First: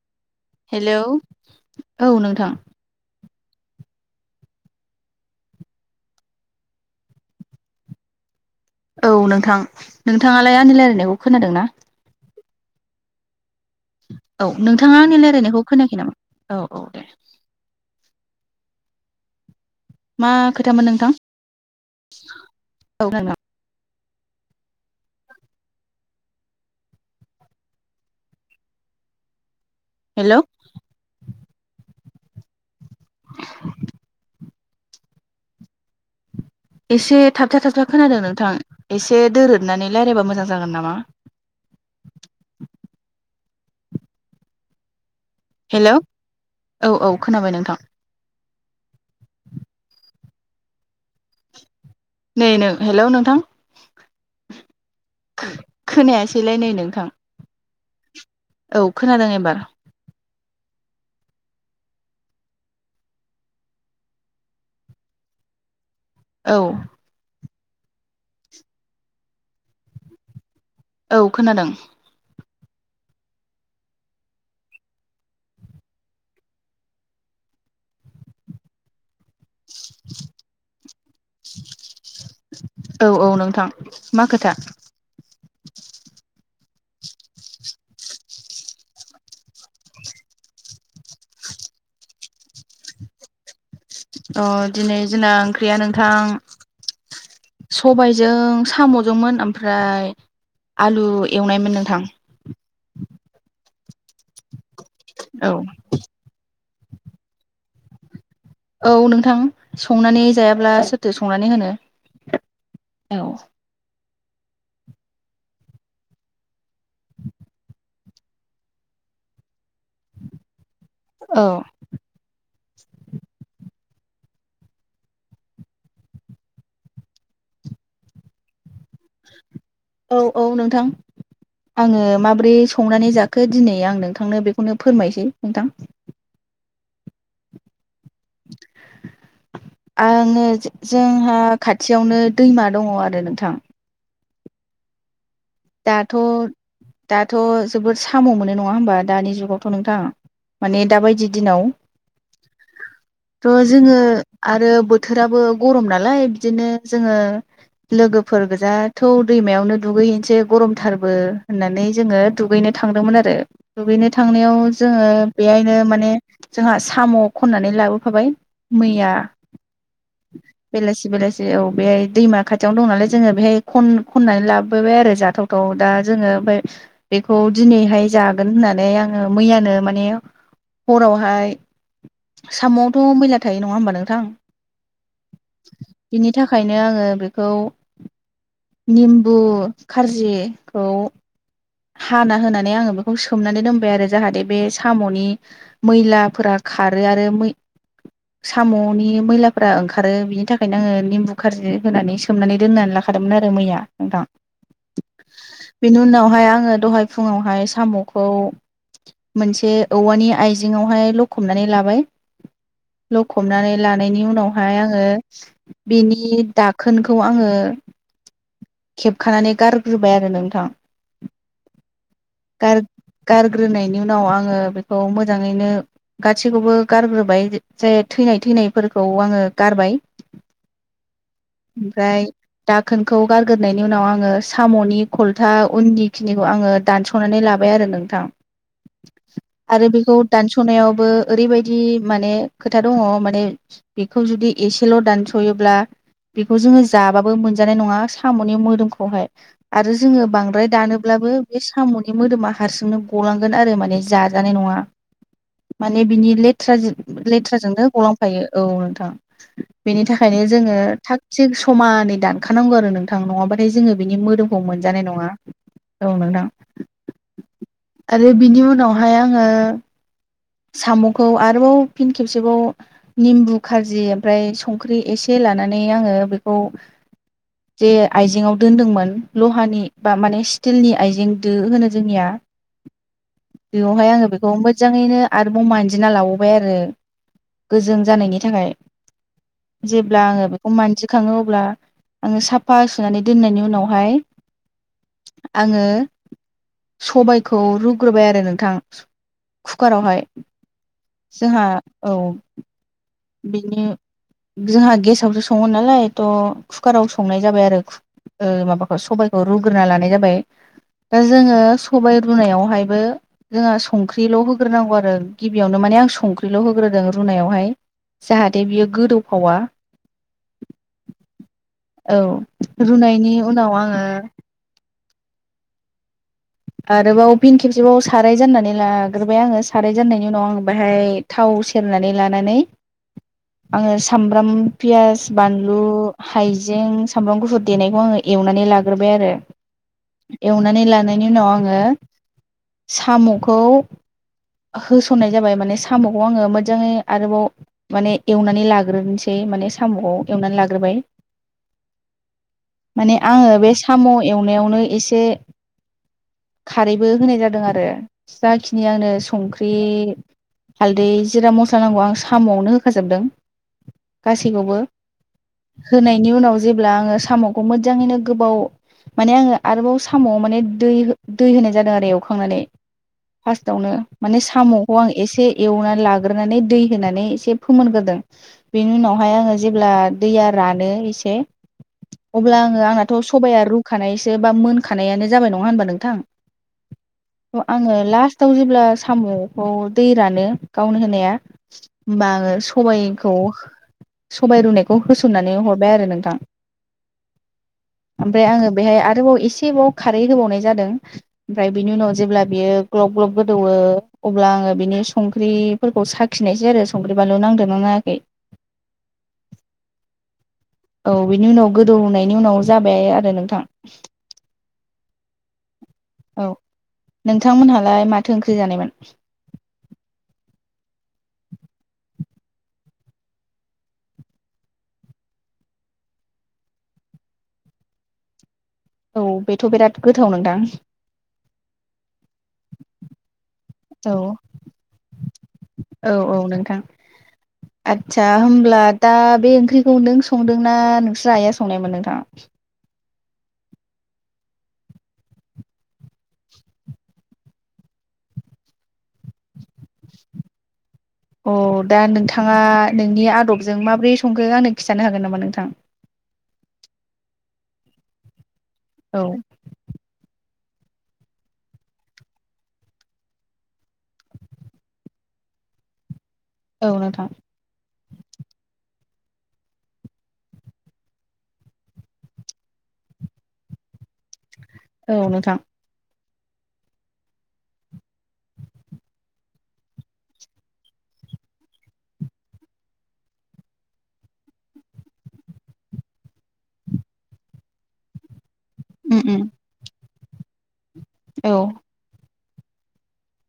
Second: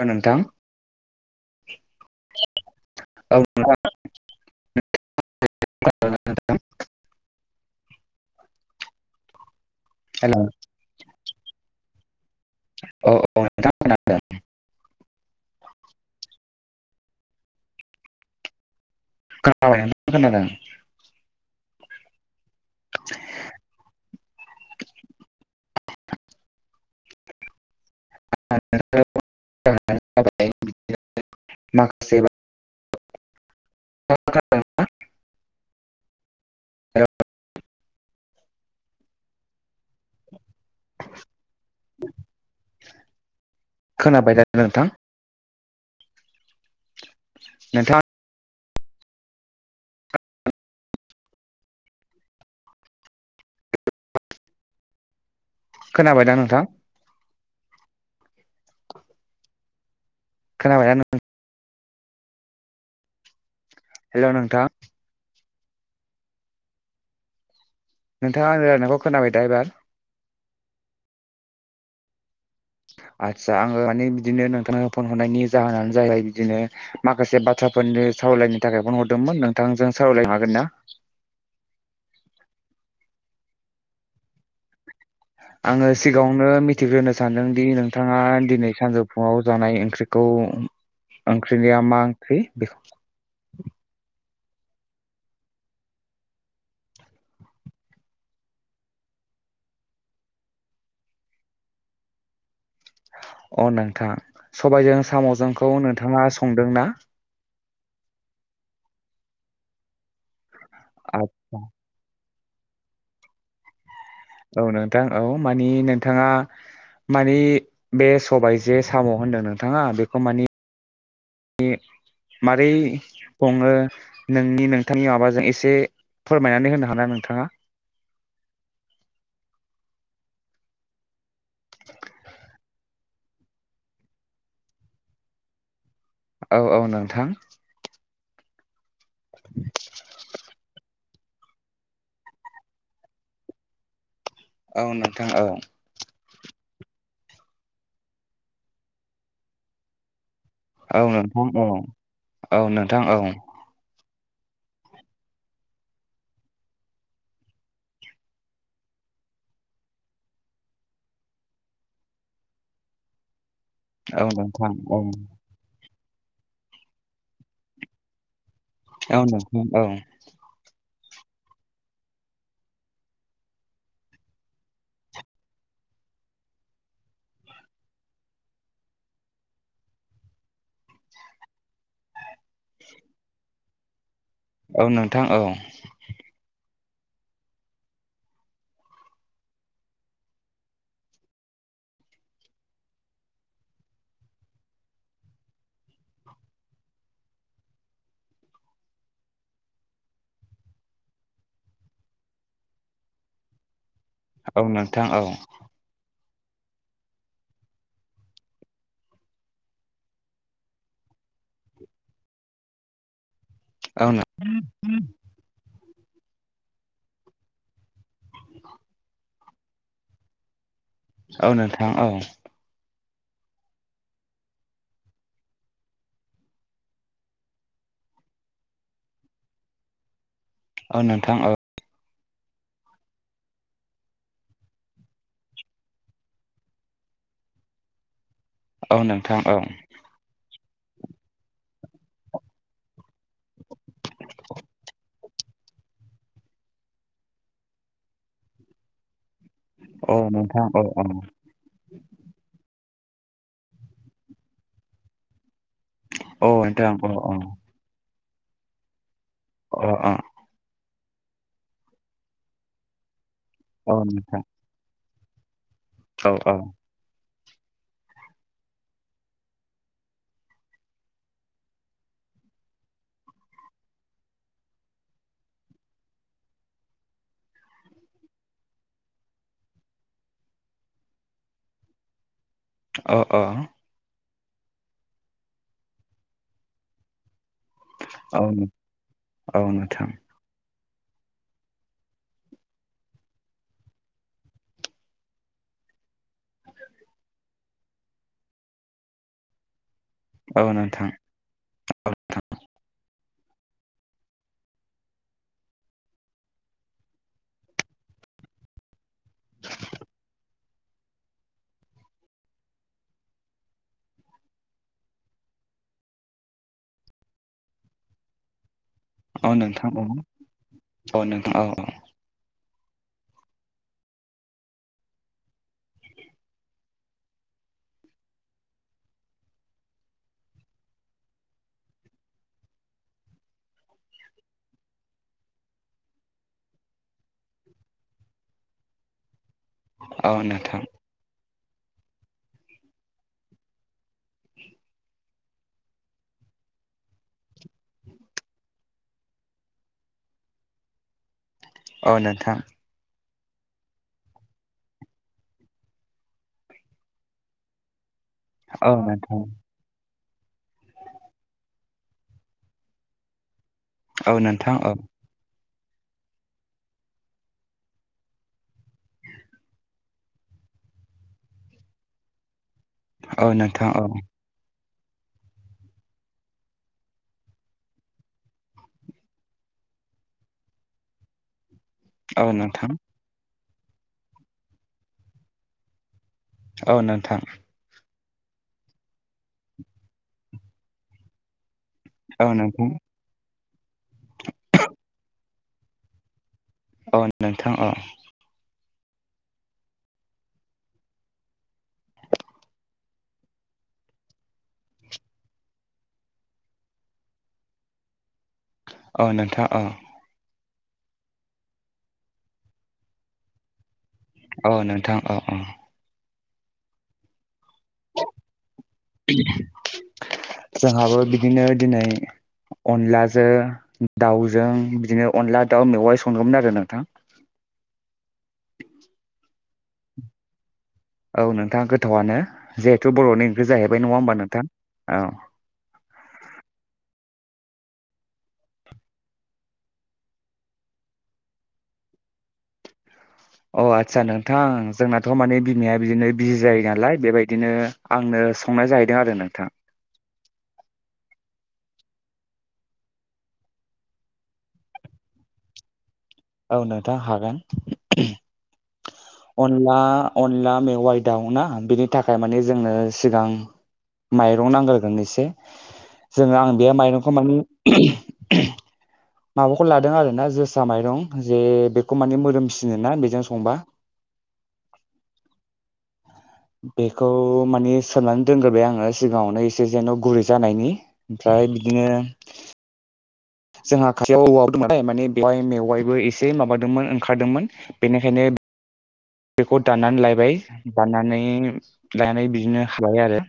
औ नोंथां हेलौ औ नोंथां औ नोंथां। औ नोंथां हेल' नोंथाङालाय आंनि रायलायनायखौ खोनादों ना? औ औ औ नोंथाङा आंनि रायलायनायखौ खोनाखै नामा औ औ दे। खोनादों मा खोनाबाय नोंथां खोथामोन नोंथां औ नोंथां हेलौ माखासे बाथ्रा उहम एसे थाबथा-थाबथा खोनादों नों थां एसे दोरोदनानै रायलायबा मोजां जागोन नामा। खोनाबायना नोंथां? हेल' औ औ खोनाबाय नोंथां नोंथाङा नै नो हेल' नोंथां? खोनाबाय दा खोनायासैलाय नै नोंथां? औ खोनादों एबार खोनाबायना नों हेल' नोंथां औ नोंथाङा आंनि रायलानायखौ खोनाबायदा एबार औ खोनादों आदसा आङो माने बिदिनो नोंथांनो फन हरनायनि जाहोनानो जाहैबाय बिदिनो माखासे बाथ्रा फोरनि सावरायायनो थाखाय फन हरदोंमोन नोंथांजों सावरायलायनो हागोन ना। औ-औ नोंथां मा खोथा आङो सिगाङावनो मिथिग्रोनो सानदोंदि नोंथाङा दिनै सानजौफुङाव जानाय ओंख्रिखौ ओंख्रिनिया मा ओंख्रि बेखौ अ दिनै जोंना ओंख्रिया नोंथां सबायजों साम'जोंमोन ओमफ्राय आलु एवनायमोन नोंथां। अ नोंथां सबायजों औ साम'जोंखौ नोंथाङा संदों ना। औ नोंथां संनानै जायाब्ला सोरथो संनानै आदसा होनो। औ औ नोंथां औ मानि नोंथाङा माने बे सबायाइ जो साम' होनदों नोंथाङा बेखौ माने औ ए मारै सङो नोंनि नोंथांनि माबाजों एसे फोरमायनानै होनो हाना नोंथाङा [unintelligible] औ-औ नोंथां। आङो माबोरै संनानै जाखो दिनै आं नोंथांनो बेखौनो फोरमायसै नोंथां। औ-औ नोंथां। आङो जोंहा खाथियावनो दैमा दङ आरो नोंथां। औ नों दाथ' दाथ' जोबोद साम' मोनो नङा होमबा दानि जुगावथ' नोंथां माने औ दाबायदि नोंथां दिनाव औ औ नोंथां औ त' जोङो आरो बोथोराबो गरम नालाय बिदिनो जोङो लोगोफोर गोजा थौ' दैमायावनो दुगैहैनोसै गरमथारबो होननानै जोङो दुगैनो थांदोंमोन आरो दुगैनो औ थांनायाव नोंथां औ जोङो बेहायनो माने जोंहा साम' खननानै लाबोफाबाय। औ नोंथां औ बेलासि-बेलासि औ बेहाय दैमा खाथियावनो दं नालाय जोङो बेहाय खन-खननानै लाबोबाय आरो जाग थावथाव दा जोङो ओमफ्राय बेखौ दिनैहाय जागोन होननानै आङो मैयानो माने हरावहाय साम'आवथ' मैला थायो नङा होमबा नोंथां। औ नोंथां औ बिदिनो आङो बेखौ निम्बु खारजिखौ हाना होनानै आङो बेखौ सोमनानै दोनबाय आरो जाहाथे बे साम'नि मैलाफोरा खारो आरो मै साम'नि मैलाफोरा ओंखारो बिनि थाखायनो आङो निम्बु खारजि होनानै सोमनानै दोनानै लाख खादोमोन आरो मैया। नोंथां औ नोंथां औ बेनि उनावहाय आङो दहाय फुङावहाय साम'खौ मोनसे औवानि आइजेंङावहाय लखबनानै लाबाय हमनानै औ लानायनि नों- उनावहाय आङो बिनि दाखोनखौ आङो खेबखानानै गारग्रोबाय आरो नोंथां। औ नोंथां औ गार गारग्रोनायनि उनाव आङो बेखौ मोजाङैनो गासैखौबो गारग्रोबाय जाय थैनाय-थैनायफोरखौ आङो गारबाय। औ नोंथां औ फ्राय दाखोनखौ गारग्रोनायनि उनाव आङो साम'नि खलथा उननि खिनिखौ आङो दानस'नानै लाबाय आरो नोंथां। औ नोंथां औ सबखनायावबो ओरैबायदि माने खोथा दङ माने बेखौ जुदि एसेल' दानस' हयोब्ला बेखौ जोङो जाबाबो मोनजानाय नङा साम'नि मोदोमखौहाय आरो औ जोङो नोंथां बांद्राय औ औ दानोब्लाबो बे साम'नि मोदोमा हारसिंनो गलांगोन आरो माने जाजानाय नङा माने बिनि औ नोंथां औ लेथ्राजिब औ लेथ्राजोंनो गलांफायो औ नोंथां अ बेनि अ थाखायनो जोङो थाग थिग समानै दानखानांगौ आरो नोंथां नङा बाथाय औ जोङो बिनि नोंथां मोदोमखौ मोनजानाय नङा औ नोंथां आरो बिनि उनावहाय आङो साम'खौ आरोबाव फिन खेबसेबाव निमबु खारजि ओमफाय संख्रि एसे लानानै आङो बेखौ जे आइजेंआव दोनदोंमोन लहानि बा माने स्टिलनि आइजें दो होनो जोंनिया अ अ बेयावहाय आङो बेखौ मोजाङैनो आरोबाव मानजिना लाबावबाय आरो गोजों जानायनि औ थाखाय नों- औ नोंथां जेब्ला आङो मानजि खाङो अब्ला आङो साफा सुनानै दोननायनि उनावहाय आङो सबायखौ रुग्रोबाय आरो नोंथां खुखारावहाय औ नोंथां जोंहा औ बिनि जोंहा गेसावसो सङो नालाय थ' खुखाराव संनाय जाबाय आरो ओ माबाखौ सबबायखौ रुग्रोना लानाय जाबाय दा जोङो सबाय रुनायावहायबो जोंहा संख्रिल' होग्रोनांगौ आरो गिबियावनो मान ले आं संख्रिल होग्रोदों रुनायावहाय जाहाथे बियो औ गोदौफावा नोंथां औ औ नोंथां औ औ रुनायनि उनाव आङो आरोबाव फिन खेबसेबाव साराय जाननानै लाग्रोबाय आङो साराय जाननायनि उनाव आं बेहाय था वाव सेरनानै लानानै आङो सामब्राम फियास, बानलु, हाइजें, सामब्राम, गुफुर देनायखौ आङो एवनानै लाग्रोबाय आरो औ एवनानै नोंथां लानायनि उनाव आङो साम'खौ होसननाय जाबाय माने साम'खौ आङो मोजाङै आरोबाव माने एवनानै लाग्रोनोसै माने साम'खौ एवनानै लाग्रोबाय औ नोंथां मे आङो बे साम' एवनायावनो एसे खारैबो होनाय जादों आरो जाखिनि औ आंनो नोंथां संख्रि हालदै, जिरा, मस्ला नांगौ आं साम'आवनो होखाजोबदों। औ नोंथां गासैखौबो औ होनायनि उनाव जेब्ला आङो साम'खौ मोजाङैनो गोबाव माने आङो आरोबाव सामाव माने दै दै होनाय जादों आरो एवखांनानै औ नोंथां फार्स्टआवनो औ माने साम' अ आं एसे एवनानै लाग्रोनानै दै होनानै एसे फोमोनग्रोदों बेनि उनावहाय आङो जेब्ला दैया रानो एसे औ नोंथां औ अब्ला आङो नोंथां आंनाथ' सबाया रुखानायसो बा मोनखानायानो जाबाय नङा होनबा नोंथां औ नोंथां आङो लास आव जेब्ला साम'खौ दै रानो गावनो होनाया होमबा आङो औ सबाइखौ सबाइ रुनायखौ होसननानै हरबाय आरो नोंथां औ नोंथां औ। ओमफ्राय आङो बेहाय आरोबाव एसेबाव खारै होबावनाय जादों आमफ्राय बिनि उनाव जेब्ला बियो ग्लब ग्लब गोदौओ अब्ला आङो बिनि सं संख्रिफोरखौ साखिनायसै आरो संख्रि बानलु नांदोंनाङाखै औ नोंथां औ। औ बिनि उनाव गोदौनायनि उनाव जाबाय आरो नोंथां । औ नोंथां औ औ । औ नोंथांमोनहालाय माथो ओंख्रि जानायमोन? जोंहाबो बिदिनो दिनै अनलाजों दाउजों बिदिनो अनला दाउ मेवाय संदोंमोन आरो नोंथां । औ बेथ' बिराद गोथाव नोंथां । औ नोंथाङा गोथावआनो जिहेथु बर'नि ओंख्रि जाहैबाय नङा औ होमबा नोंथां औ । औ औ नोंथां ' आदसा होमब्ला दा बे ओंख्रिखौ नों संदों ना नोंस्रा आइआ संनायमोन नोंथां । अ आस्सा नोंथां जोंनाथ' माने बिमाया बिदिनो बिजि जायो नालाय बेबायदिनो आंनो संनाय जाहैदों आरो नोंथां । अ दा नोंथाङा नोंनि आदबजों माबोरै संखो आंनो खिन्थानो हागोन नामा नोंथां? औ नोंथां हागोन । औ अनला अनला मेवाइ दाउ ना बिनि थाखाय माने जोंनो सिगां माइरं नांगोरगोन एसे जोङो आं औ बे नोंथां माइरंखौ माने माबाखौ लादों आरोना जोसा माइरं जे बेखौ माने मोदोमसिनो ना बेजों संबा [inaudible] औ नोंथां । बेखौ माने सोमनानै दोनग्रोबाय आङो सिगाङावनो एसे जेन' गुरै जानायनि ओमफ्राय ओमफ्राय बिदिनो जोंहा खाथियाव औवा दंमोन नालाय माने बेवहाय मेवाइबो एसे माबादोंमोन ओंखारदोंमोन बेनिखायनो - उम उम बेखौ दाननानै लायबाय दाननानै औ लायनानै बिदिनो हाबाय आरो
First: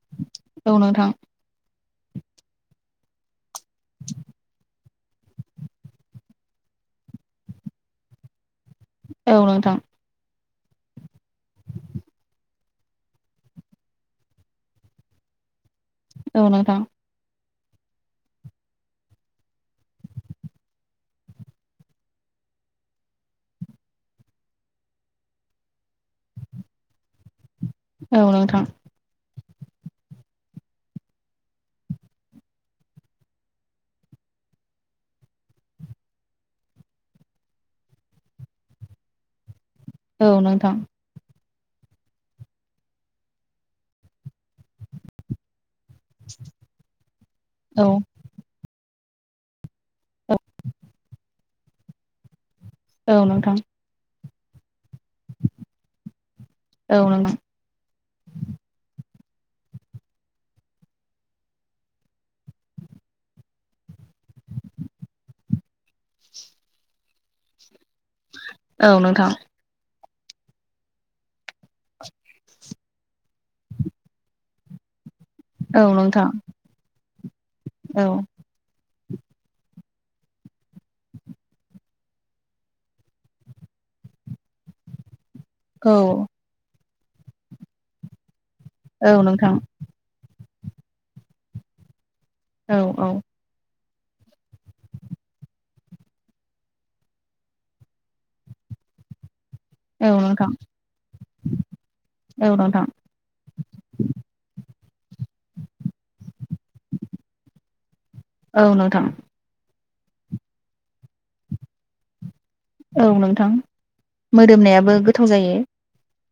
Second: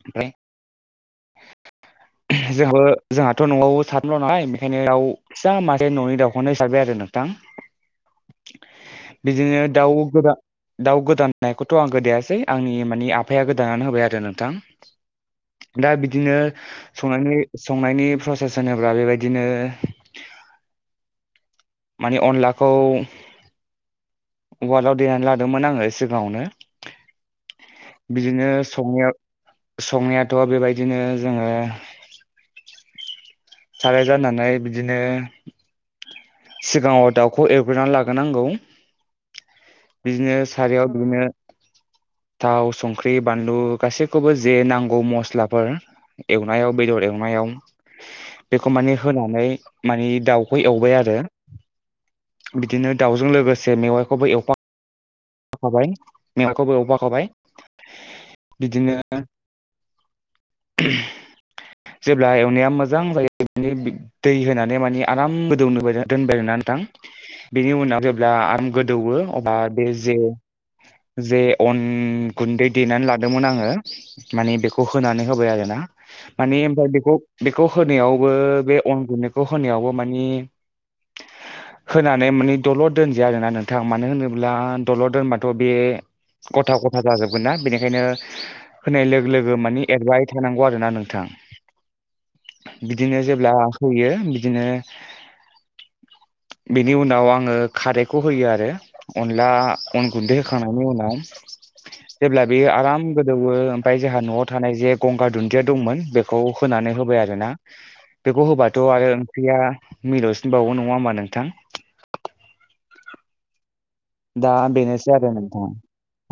ओमफ्राय औ नोंथां । [inaudible] जोंहाबो जोंहाथ' न'आवबो साथामल' नालाय बेनिखायनो दाव इसेबां मासे न'नि दाउखौनो जाबाय आरो नोंथां [inaudible] औ बिदिनो नोंथां । दाउ गोदा दाउ गोदानायखौथ' आं गोदायासै आंनि मानि आफाया गोदानानानै होबाय आरो नोंथां दा बिदिनो औ नोंथां संनानै संनायनि प्रसेस होनोब्ला बेबायदिनो माने अनलाखौ उवालाव देनानै लादोंमोन आङो सिगाङावनो औ बिदिनो नोंथां संनायाव - - संनायाथ' बेबायदिनो जोङो साराय जाननानै बिदिनो सिगाङाव दाउखौ एवग्रोनानै लाग्रोनांगौ । बिदिनो औ नोंथां सारियाव बिदिनो थाव संख्रि बानलु गासैखौबो जे नांगौ मस्लाफोर एवनायाव बेदर एवनायाव औ बेखौ मानि होनानै माने औ दाउखौ एवबाय आरो बिदिनो औ दाउजों नोंथां लोगोसे मेवाइखौबो एवफां खाबाय मेवाखौबो औ एवफाखाबाय नोंथां बिदिनो जेब्ला एवनाया मोजां जायो दै होनानै मानि आराम गोदौनो दोनबाय ना नोंथां बेनि उनाव जेब्ला आराम औ गोदौवो नोंथां अब्ला बे जे जे अन गुन्दै देनानै लादोंमोन आङो माने बेखौ होनानै होबाय आरोना औ नोंथां मानि ओमफ्राय बेखौ बेखौ औ होनायावबो बे अन गुनदैखौ होनायावबो माने होनानै माने दलर दोनजाया आरोना नोंथां मानो होनोब्ला दल' धोनबाथ' बे औ गथा गथा जाजोबगोन ना बेनिखायनो होनाय औ लोगो लोगो नोंथां मानि एडभाइ थांगौ आरो ना नोंथां औ औ बिदिनो जेब्ला होयो बिदिनो बेनि उनाव आङो खारैखौ होयो आरो अनला अन औ गुनदै नोंथां होखांनायनि उनाव जेब्ला औ बेयो नोंथां आराम गोदौवो ओमफ्राय जोंहा न'आव थानाय जे गंगार दुन्दिया दंमोन बेखौ फोनानै होबाय आरो ना बेखौ औ होबाथ' नोंथां आरो ओंख्रिया मिलौवसिनबावगौ नङा होमबा नोंथां औ नोंथां दा मोदोमनायाबो बेनोसै गोथाव आरो जायो नोंथां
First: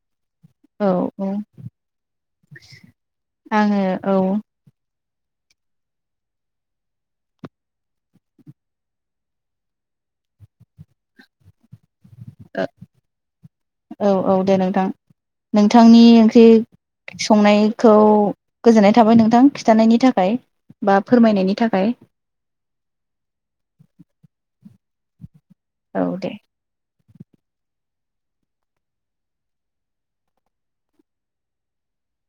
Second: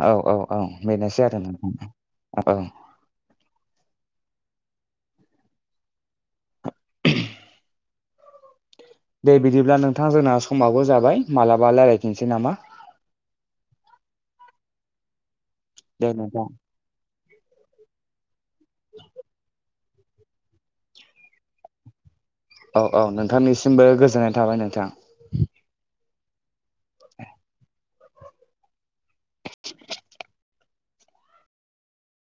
औ औ औ बेसै आरो नोंथां औ आङो औ दे बिदिब्ला नोंथां जोंना समाबबो जाबाय मालाबा रायजलायफिनसै नामा औ औ दे नोंथां नोंथांनि दे ओंख्रि नोंथां संनायखौ गोजोननाय थाबाय नोंथां खिथानायनि थाखाय बा फोरमायनायनि थाखाय औ औ नोंथांनिसिमबो गोजोननाय थाबाय नोंथां औ दे